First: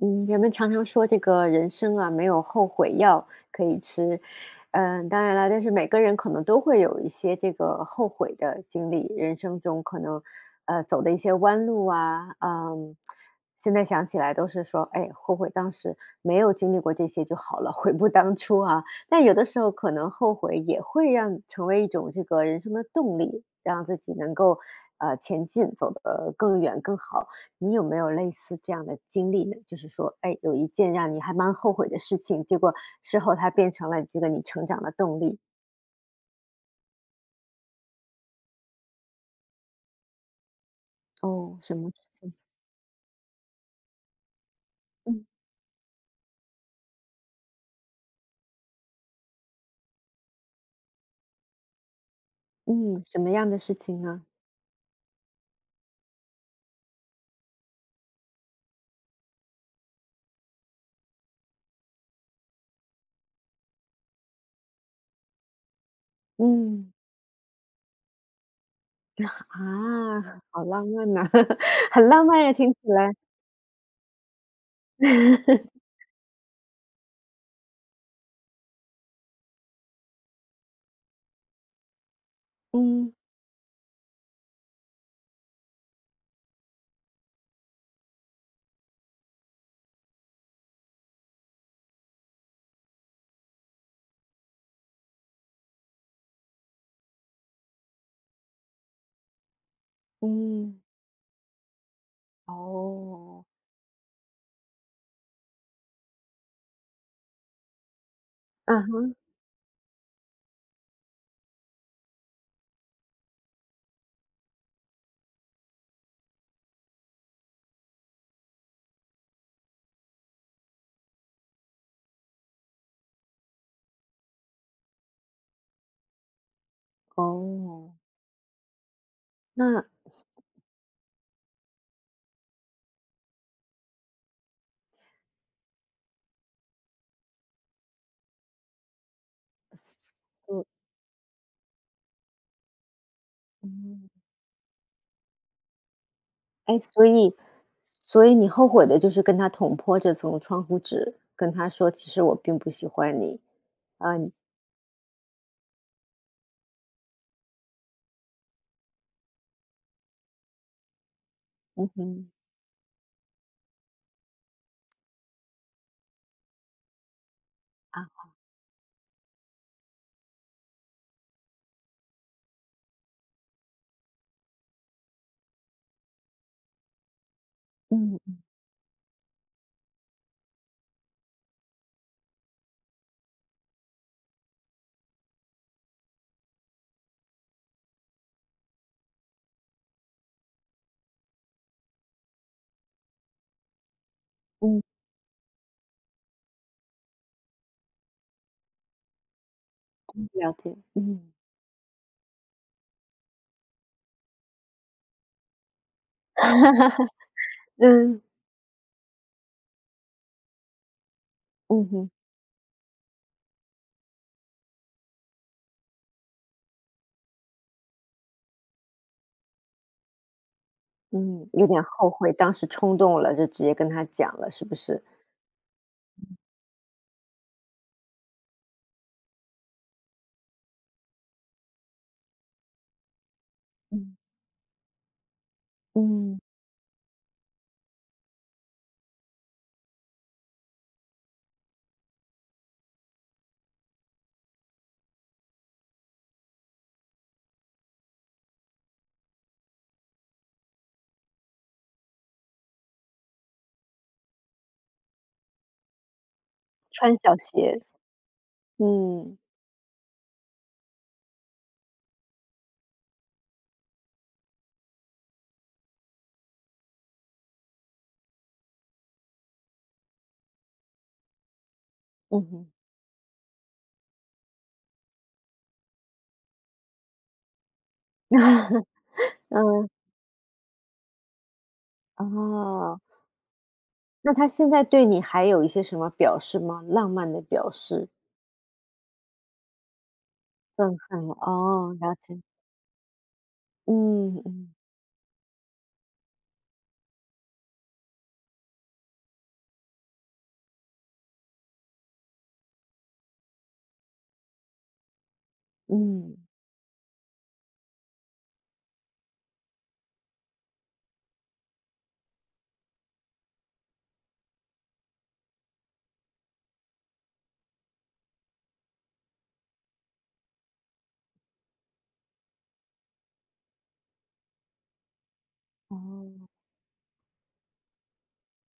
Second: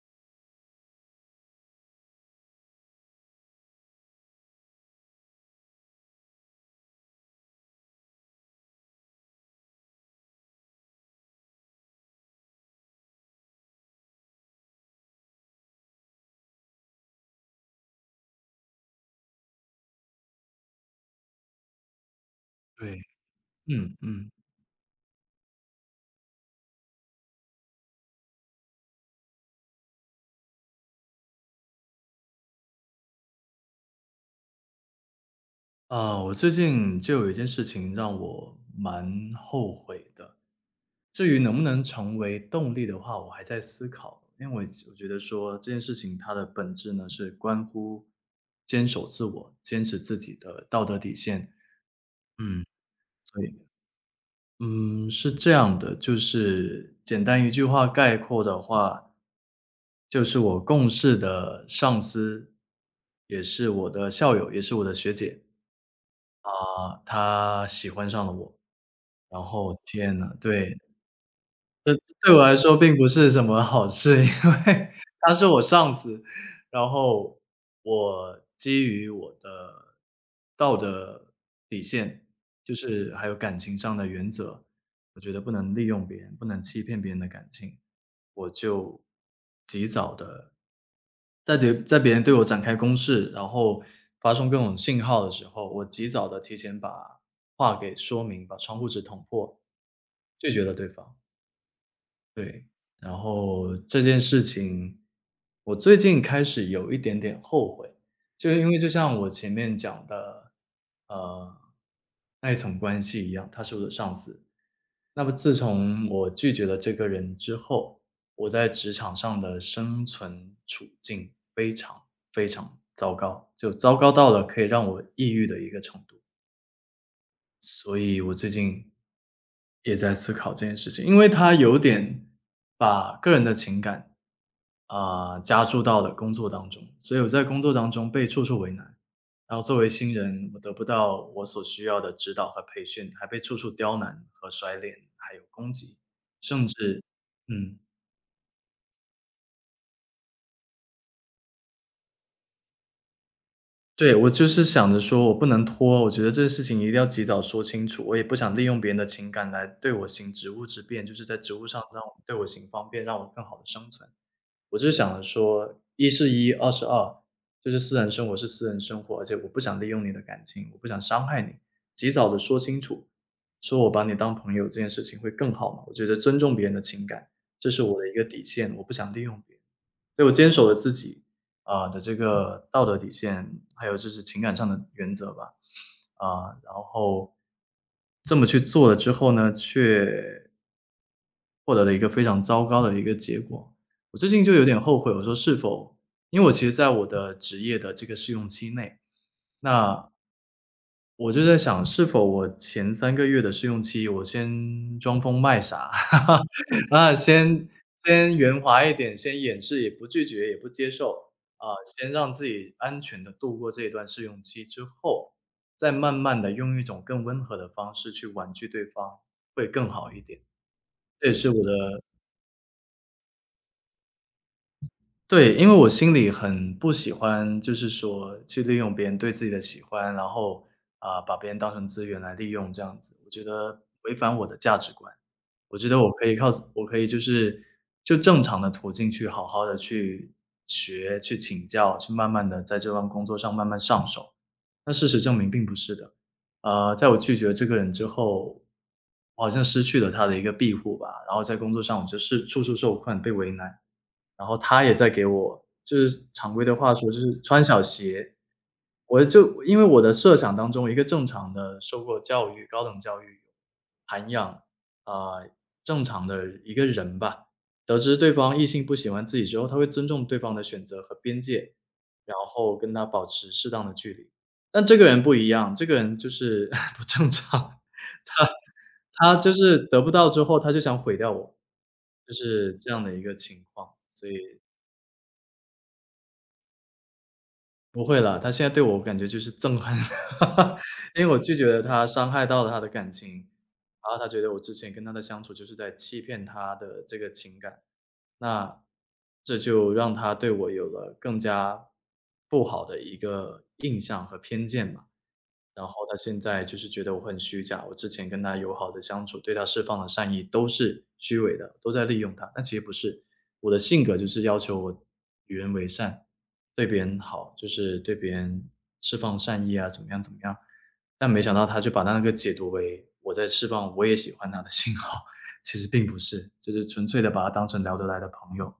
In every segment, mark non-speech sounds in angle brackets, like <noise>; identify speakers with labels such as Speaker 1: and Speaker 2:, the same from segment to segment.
Speaker 1: 嗯，人们常常说这个人生啊，没有后悔药可以吃。嗯，当然了，但是每个人可能都会有一些这个后悔的经历，人生中可能走的一些弯路啊，现在想起来都是说，哎，后悔当时没有经历过这些就好了，悔不当初啊。但有的时候可能后悔也会让成为一种这个人生的
Speaker 2: 对，
Speaker 1: 动力，让
Speaker 2: 嗯
Speaker 1: 自己
Speaker 2: 嗯，
Speaker 1: 能够前进，走得更远更好。你有没有类似这样的经历呢？就是说，哎，有一件让你还蛮后悔的事情，结果事后它变成了这个你成长的动力。
Speaker 2: 我最近就有一件事情让我蛮后悔的。至于能
Speaker 1: 哦，
Speaker 2: 不
Speaker 1: 什
Speaker 2: 能
Speaker 1: 么事
Speaker 2: 成
Speaker 1: 情？
Speaker 2: 为动力的话，我还在思考，因为我觉得
Speaker 1: 嗯。
Speaker 2: 说这件事情它的本质呢是关乎坚守自我、坚持自己的道德底线。嗯，
Speaker 1: 嗯，什么
Speaker 2: 所
Speaker 1: 样的
Speaker 2: 以，
Speaker 1: 事情呢？
Speaker 2: 嗯，是这样的，就是简单一句话概括的话，就是我共事的上司，也是我的校友，也是我的学姐。
Speaker 1: 嗯，
Speaker 2: 他喜欢上了我，然
Speaker 1: <laughs>
Speaker 2: 后天
Speaker 1: 啊，
Speaker 2: 呐。
Speaker 1: 好
Speaker 2: 对，
Speaker 1: 浪漫呐，<laughs> 很浪
Speaker 2: 对我
Speaker 1: 漫呀，
Speaker 2: 来
Speaker 1: 听
Speaker 2: 说
Speaker 1: 起
Speaker 2: 并不
Speaker 1: 来。
Speaker 2: 是什么好事，因为他是我
Speaker 1: <laughs>
Speaker 2: 上司，然后我基于我的道德底线，就
Speaker 1: 嗯
Speaker 2: 是还有感情上的原则，我觉得不能利用别人，不能欺骗别人的感情，我就及早的。在对在别人对我展开攻势，然后发送各种信号的时候，我及早的提前把话给说明，把窗户纸捅破，拒绝了
Speaker 1: 嗯。
Speaker 2: 对方。对，然
Speaker 1: 哦。
Speaker 2: 后这件事情，我最近开始有一点点后悔，就是因为
Speaker 1: 嗯
Speaker 2: 就
Speaker 1: 哼，
Speaker 2: 像我前面讲的，呃，那一层关系一样，他是我的上司。那么自从我拒绝了这个人之后，我在职场上的生存处境非常非常糟糕，就糟糕到了可以让我抑郁的一个程度。
Speaker 1: 哦，
Speaker 2: 所以我最近
Speaker 1: 那，
Speaker 2: 也在思考这件事情，因为他有点把个人的情感加注到了工作当中，所以我在工作当中被处处为难，然后作为新人，我
Speaker 1: 嗯
Speaker 2: 得不到我所需要的指导和培训，还被处处刁
Speaker 1: 嗯。
Speaker 2: 难和甩脸，还有攻击，甚
Speaker 1: 哎，
Speaker 2: 至
Speaker 1: 所以
Speaker 2: 嗯。
Speaker 1: 所以你后悔的就是跟他捅破这层窗户纸，跟他说其实我并不喜欢你。
Speaker 2: 对，
Speaker 1: 啊，
Speaker 2: 我就是想着说我不能拖，我觉得这个事情一定要及早说清楚，我也不想利用别人的情感来对我行职务之便，就是在职务上
Speaker 1: 嗯
Speaker 2: 让我
Speaker 1: 哼，
Speaker 2: 对我行方便，让我更好的生存。我就是想着说，一是一，二是二，就是私
Speaker 1: 啊，
Speaker 2: 人生活是私人生活，而且我不想利用你的感情，我不想伤害你，及早的说清楚，说我把你当朋友这件事情会更好嘛，我觉得尊重别人的情感，这是我的一个
Speaker 1: 嗯
Speaker 2: 底线，我不想利用别人。所以我坚守了自己的这个道德底线，还有就是情感上的原则吧，然后这么去做了之后呢，却获得了一个非常糟糕的一个结果。我最近就有点
Speaker 1: 嗯，
Speaker 2: 后悔，我说是否，因为我其实在我的职业的这个试用期内，那
Speaker 1: 了解，
Speaker 2: 我
Speaker 1: 嗯
Speaker 2: 就在想，是否我前三个月的试用期，我先装疯卖傻，<laughs> 啊，先
Speaker 1: 嗯
Speaker 2: 先圆滑一点，先掩饰，也不拒绝，也不接受，
Speaker 1: 嗯
Speaker 2: 先
Speaker 1: 哼，
Speaker 2: 让自己安全的度过这一段试用期之后，再慢慢的用一种更温和的方式去婉拒对方，会更好一点。这也
Speaker 1: 嗯，
Speaker 2: 是我
Speaker 1: 有点
Speaker 2: 的。
Speaker 1: 后悔，当时冲动了，就直接跟他讲了，是不是？
Speaker 2: 对，因为我心里很不喜欢，就是说去利用别人对自己的喜欢，然后。把别人当成资源来利用这样子，我觉得违
Speaker 1: 嗯
Speaker 2: 反我的价值观。我觉得我可以
Speaker 1: 嗯，
Speaker 2: 靠我可以就是就正常的途径去好好的去学、去请教、去慢慢的在这份工作上慢慢上手。但事实证明并不是的。在我拒绝这个人之后，我好像失去了他的一个庇护吧，然后在工作上我就是处处受困、被为难，然后他也在给我就是常规的话说
Speaker 1: 穿
Speaker 2: 就
Speaker 1: 小
Speaker 2: 是穿
Speaker 1: 鞋，
Speaker 2: 小鞋。我
Speaker 1: 嗯
Speaker 2: 就因为我的设想当中，一个正常的受过教育、高等教育、涵养，啊、呃正常的一个人吧，得知对方异性不喜欢自己之后，他会尊重对方的选择和边界，然
Speaker 1: 嗯哼，
Speaker 2: 后跟他保持适当的距离。但这个人不一样，这个人就是 <laughs> 不正常，他就是
Speaker 1: 嗯
Speaker 2: 得不到之后，他就想毁掉我，就是这
Speaker 1: 哦，
Speaker 2: 样的一个情况，所
Speaker 1: 那他
Speaker 2: 以
Speaker 1: 现在对你还有一些什么表示吗？浪漫的表
Speaker 2: 不
Speaker 1: 示，
Speaker 2: 会啦，他现在对我感觉就是憎恨，
Speaker 1: 憎
Speaker 2: <laughs> 因
Speaker 1: 恨
Speaker 2: 为
Speaker 1: 了，
Speaker 2: 我拒绝了
Speaker 1: 哦，
Speaker 2: 他，
Speaker 1: 了
Speaker 2: 伤
Speaker 1: 解，
Speaker 2: 害到了他的感情，然后他觉
Speaker 1: 嗯
Speaker 2: 得我
Speaker 1: 嗯。
Speaker 2: 之前跟他的相处就是在欺骗他的这个情感，那这就让他对我有了更加不好的一个印象和偏见吧。然后他
Speaker 1: 嗯，
Speaker 2: 现在就是觉得我很虚假，我之前跟他友好的相处，对他释放的善意都是虚伪的，都在利用他。但其实不是，我的性格就是要求我与人为善，对别人好，就是对别人释放善意啊，怎么样怎么样。但没想到他就把他那个解读为我在释放我也喜欢他的 <laughs> 信号，<laughs> 其实并不
Speaker 1: 哦，
Speaker 2: 是，就是纯粹的把他当成聊得来的朋友，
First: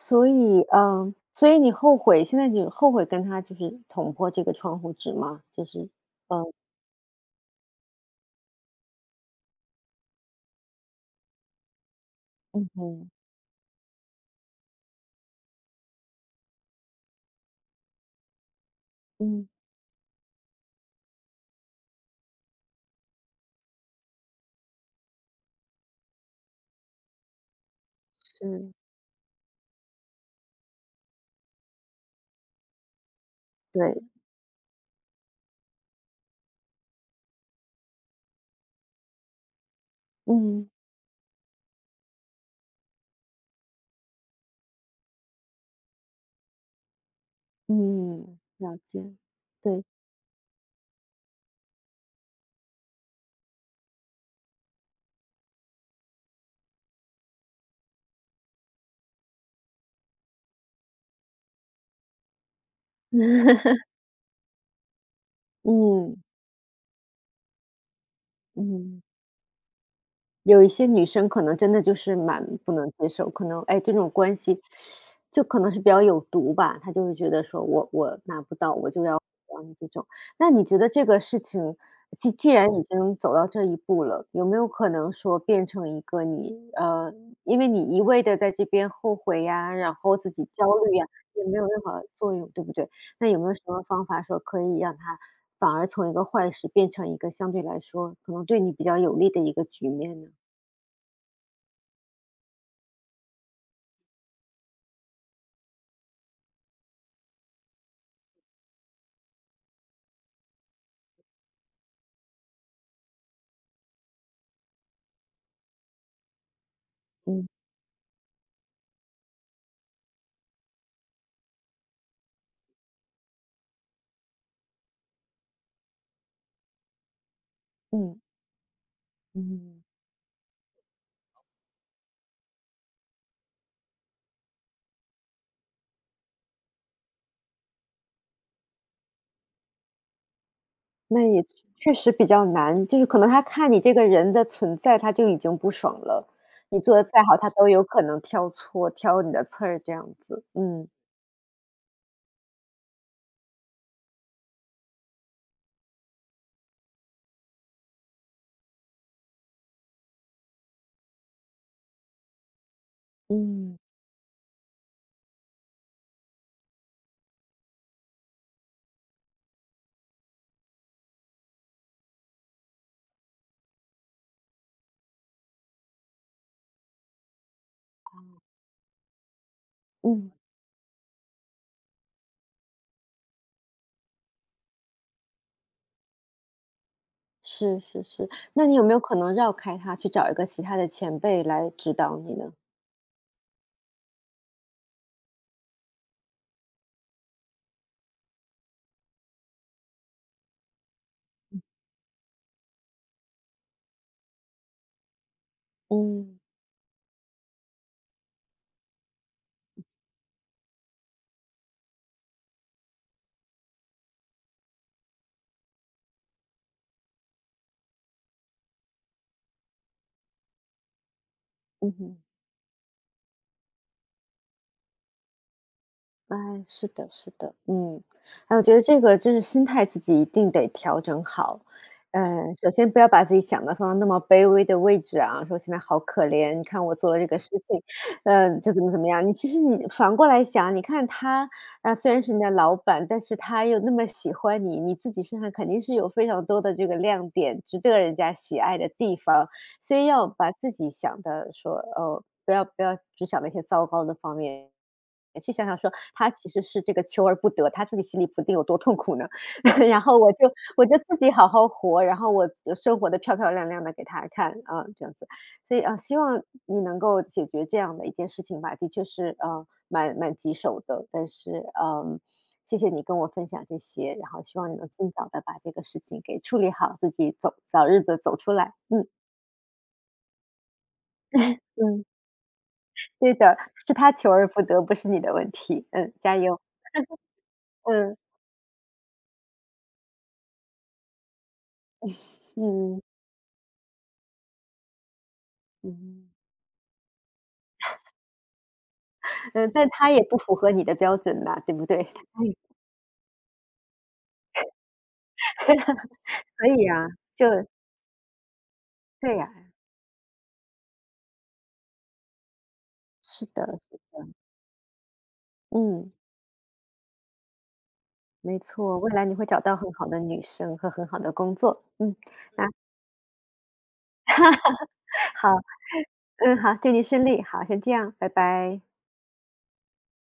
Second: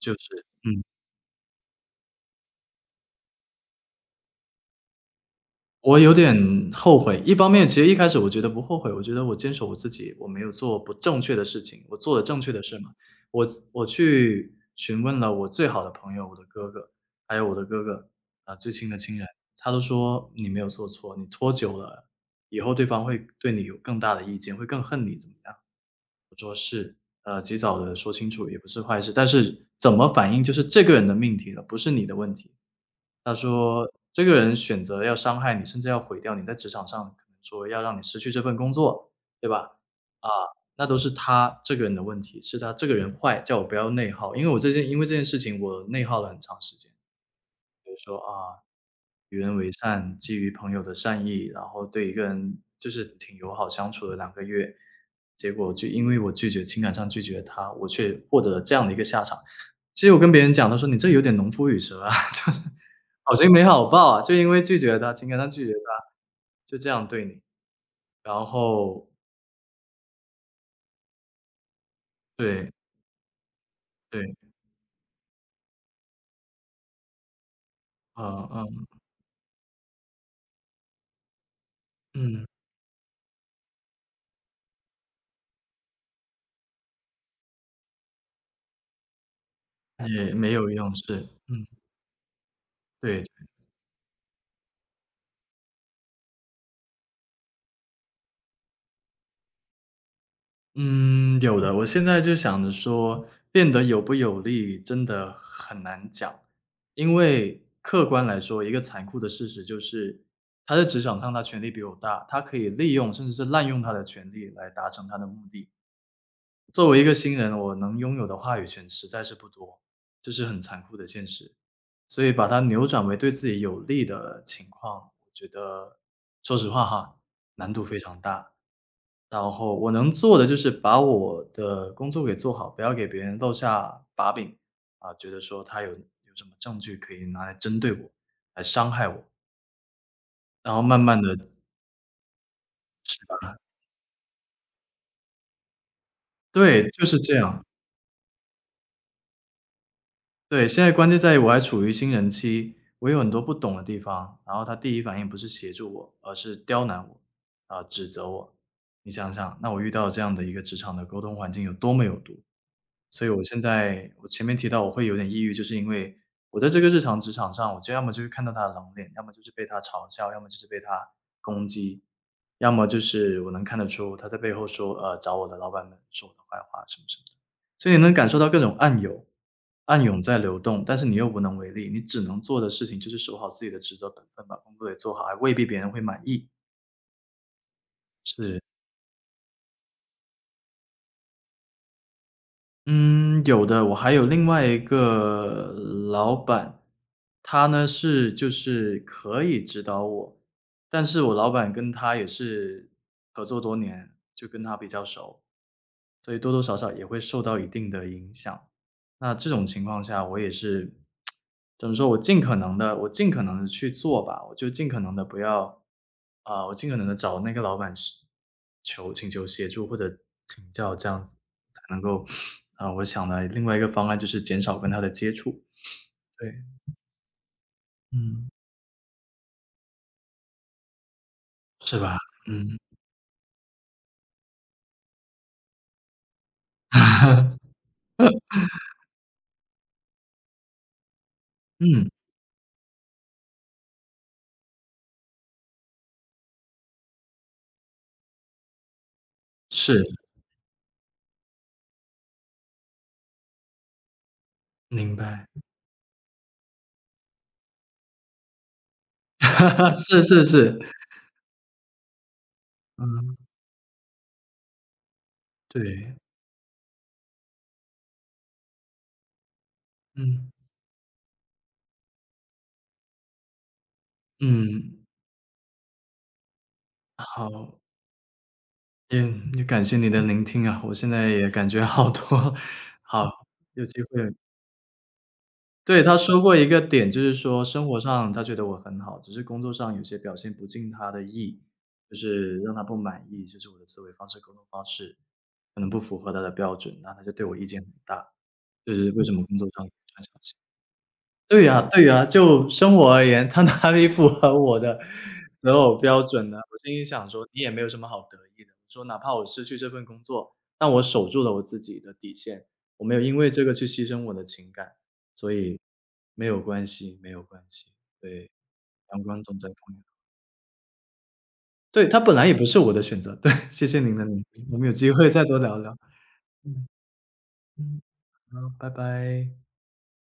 Speaker 2: 就是
Speaker 1: 以，
Speaker 2: 嗯。
Speaker 1: 嗯，所以你后悔，现在就后悔跟他就是捅破这个窗户纸吗？就是，
Speaker 2: 我有
Speaker 1: 嗯
Speaker 2: 点后悔，一方面其实一开始我觉得不后悔，我觉得我坚守我自己，我没有做不正确的事情，我做了正确的
Speaker 1: 嗯
Speaker 2: 事嘛。
Speaker 1: 哼，
Speaker 2: 我去询问了我最好的朋友，我的哥哥，还有我的哥哥，最亲的亲人，
Speaker 1: 嗯，
Speaker 2: 他都说你没有做错，你拖久了，以后对方会对你有更大的意见，会更恨你怎么样？及早的说清楚也不
Speaker 1: 是，
Speaker 2: 是坏事，但是怎么反应就是这个人的命题了，不是你的问题。他说：
Speaker 1: 对，
Speaker 2: “这个人选择要伤害你，甚至要毁掉你，在职场上可能说要让你失去这份工作，对吧？啊，
Speaker 1: 嗯
Speaker 2: 那都是他这个人的问题，是他这个人坏，叫我不要内耗。因为这件事情我内耗了很长时间。”比如说，
Speaker 1: 嗯，了解，
Speaker 2: 与人为
Speaker 1: 对，
Speaker 2: 善，基于朋友的善意，然后对一个人就是挺友好相处了两个月，结果就因为我拒绝情感上拒绝他，我却获得了这样的一个下场。其实我跟别人讲，他说：“你这有点农夫与蛇啊，<laughs> 就是好心
Speaker 1: <laughs>
Speaker 2: 没好报啊，就因为拒绝他，情感上拒绝他，
Speaker 1: 嗯
Speaker 2: 就这样对你。”然
Speaker 1: 嗯。
Speaker 2: 后
Speaker 1: 有一些女生可能真的就是蛮
Speaker 2: 对，
Speaker 1: 不能接受，可能哎这种
Speaker 2: 对，
Speaker 1: 关系就可能是比较有毒吧，她就会觉得说我拿
Speaker 2: 嗯
Speaker 1: 不到
Speaker 2: 嗯。
Speaker 1: 我就要你这种。那你觉得这个事情既
Speaker 2: 嗯，
Speaker 1: 既然已经走到这一步了，有没有可能说变成一个你因为你一味的在这边后悔呀，然后自
Speaker 2: 也
Speaker 1: 己
Speaker 2: 没
Speaker 1: 焦
Speaker 2: 有用，
Speaker 1: 虑呀，
Speaker 2: 是。
Speaker 1: 也没
Speaker 2: 嗯，
Speaker 1: 有任何作用，对不对？
Speaker 2: 对。
Speaker 1: 那有没有什么方法说可以让它反而从一个坏事变成一个相对来说可能对你比较有利的一个局面呢？
Speaker 2: 嗯，有的。我现在就想着说，变得有不有利真的很难讲，因为客观来说，一个残酷的事实就是，他在职场上他权力比我大，他可以利用甚至是滥用他的权力来达成他的目的。作为一个新
Speaker 1: 嗯
Speaker 2: 人，我能拥有的话语权实在是不多，这是很残酷的现实。所以把它扭转为对自己有利的情况，我觉得说实话哈，难度非常
Speaker 1: 嗯
Speaker 2: 大。然后
Speaker 1: 嗯，
Speaker 2: 我能做的就是把我的工作给做好，不要给别人露下把柄，觉得说他有什么证据可以拿来针对我，来伤害我，然后慢慢
Speaker 1: 那
Speaker 2: 的。
Speaker 1: 也确实比较难，就是可能他看你这个人的存在，他就已经不爽了，你
Speaker 2: 对，
Speaker 1: 做
Speaker 2: 就
Speaker 1: 的
Speaker 2: 是
Speaker 1: 再
Speaker 2: 这
Speaker 1: 好，他
Speaker 2: 样。
Speaker 1: 都有可能挑错、挑你的刺儿这样子。
Speaker 2: 对，现
Speaker 1: 嗯
Speaker 2: 在关键在于我还处于新人期，我有很多不懂的地方，然后他第一反应不是协助我，而是刁难我，指责我。你想想，那我遇到这样的一个职场的沟通环境有多么有毒。所以我现
Speaker 1: 嗯
Speaker 2: 在我前面提到我会有点抑郁，就是因为我在这个日常职场上，我就要么就是看到他的冷脸，要么就是被他嘲笑，要么就是被他攻击，要么就是我能看得出他在背后说找我的老板们说我的坏话什么什么的，所以你能感受到各种暗涌，暗涌
Speaker 1: 嗯，
Speaker 2: 在流动，但是你又无能为力，你只能做的事情就是守好自己的职责本分，把工作也做好，还未必别人会满意。
Speaker 1: 是是是，
Speaker 2: 是。
Speaker 1: 那你有没有可能绕开他，去找一个其他的前辈来指导你呢？
Speaker 2: 嗯，有的，我还有另外一个老板，他呢是就是可以指导我，但是我老板跟他也是合作多年，就跟他比较熟。所以
Speaker 1: 嗯
Speaker 2: 多多少少也会受到一定的影响。那这种情况下，我也是 <tsk> 怎么说？我尽可能的，我尽可能的去做吧，我就尽可能的不要我尽可能的找那个老板是求请求协助或者请教，这样子才
Speaker 1: 嗯
Speaker 2: 能
Speaker 1: 哼
Speaker 2: 够我想的另外一个方案就是减少跟他的接触。
Speaker 1: 哎，
Speaker 2: 对，
Speaker 1: 是的，是的，嗯，
Speaker 2: 嗯，
Speaker 1: 哎，我觉得这个真是心态自己一定得调整好。
Speaker 2: 是吧？
Speaker 1: 嗯，首
Speaker 2: 嗯
Speaker 1: 先不要把自己想的放到那么卑微的位置啊，说现在好可怜，你看我做了这个事
Speaker 2: <laughs>
Speaker 1: 情，就怎么怎么样。其实你反过来想，你看他，啊、
Speaker 2: 嗯，
Speaker 1: 虽然是你的老板，但是他又那么喜欢你，你自己身上肯定是有非常多的这个亮点，值得人家喜爱的地方。所
Speaker 2: 是
Speaker 1: 以要把自己想的说，哦，不要只想那些糟糕的方面，
Speaker 2: 明白，
Speaker 1: 去想想说他其实是这个求而不得，他自己心里不定有多痛苦呢。<laughs>
Speaker 2: <laughs>
Speaker 1: 然后
Speaker 2: 是
Speaker 1: 我
Speaker 2: 是
Speaker 1: 就
Speaker 2: 是，
Speaker 1: 我就自己好好活，然后我生活的
Speaker 2: 嗯，
Speaker 1: 漂漂亮亮的给他看啊，这样子。所以啊，
Speaker 2: 对，
Speaker 1: 希望你能够解决这样的一件事情吧，的确是啊，蛮
Speaker 2: 嗯
Speaker 1: 棘手的，但是嗯。谢谢你跟我分享这些，然后希望你能
Speaker 2: 嗯，
Speaker 1: 尽早的把这个事情给处理好，自己
Speaker 2: 好，
Speaker 1: 早日的走出来。嗯
Speaker 2: 也也感谢你的聆听啊，我现在也感觉
Speaker 1: 嗯。
Speaker 2: 好多。<laughs> 好，
Speaker 1: 对的，
Speaker 2: 有
Speaker 1: 是
Speaker 2: 机
Speaker 1: 他
Speaker 2: 会。
Speaker 1: 求而不得，不是你的问题。
Speaker 2: 对，
Speaker 1: 嗯，
Speaker 2: 他
Speaker 1: 加
Speaker 2: 说过
Speaker 1: 油。
Speaker 2: 一个点，就是说生活
Speaker 1: 嗯，
Speaker 2: 上他觉得我很好，只是工作上有些表现不尽他的意，就是让他不
Speaker 1: 嗯，
Speaker 2: 满意，就是我的思维方式、沟通方式可能不符
Speaker 1: 嗯，
Speaker 2: 合他的标准，那他就对我意见很大，就是为什么工作
Speaker 1: 嗯，
Speaker 2: 上
Speaker 1: 但
Speaker 2: 有
Speaker 1: 他也
Speaker 2: 小
Speaker 1: 不
Speaker 2: 心？
Speaker 1: 符合你的标准吧，
Speaker 2: 对
Speaker 1: 对
Speaker 2: 呀
Speaker 1: 不对？
Speaker 2: 对
Speaker 1: 哎，
Speaker 2: 呀，就生活而言，它哪里符合我的择偶标
Speaker 1: <laughs>
Speaker 2: 准呢？
Speaker 1: 所
Speaker 2: 我
Speaker 1: 以
Speaker 2: 心里
Speaker 1: 啊，
Speaker 2: 想
Speaker 1: 就
Speaker 2: 说你也没有什么好得意的，我说哪怕
Speaker 1: 对
Speaker 2: 我
Speaker 1: 呀，
Speaker 2: 失去这份工作，但我守住了我自己的底线，我没有因
Speaker 1: 是
Speaker 2: 为这
Speaker 1: 的，
Speaker 2: 个去
Speaker 1: 是
Speaker 2: 牺牲我
Speaker 1: 的。
Speaker 2: 的情感，所以
Speaker 1: 嗯，
Speaker 2: 没有关系没有关系，对，
Speaker 1: 没错，未
Speaker 2: 阳
Speaker 1: 来你
Speaker 2: 光
Speaker 1: 会
Speaker 2: 总
Speaker 1: 找
Speaker 2: 在
Speaker 1: 到很
Speaker 2: 风雨
Speaker 1: 好
Speaker 2: 后。
Speaker 1: 的女生和很好的工作。
Speaker 2: 对，
Speaker 1: 嗯，
Speaker 2: 它本来也不
Speaker 1: 啊，
Speaker 2: 是我的选择，对，谢谢您的聆听，我们有机会再
Speaker 1: 好，
Speaker 2: 多聊聊。
Speaker 1: 嗯，好，
Speaker 2: 嗯
Speaker 1: 祝你顺利。好，先这
Speaker 2: 嗯，
Speaker 1: 样，拜
Speaker 2: 好，
Speaker 1: 拜。
Speaker 2: 拜拜。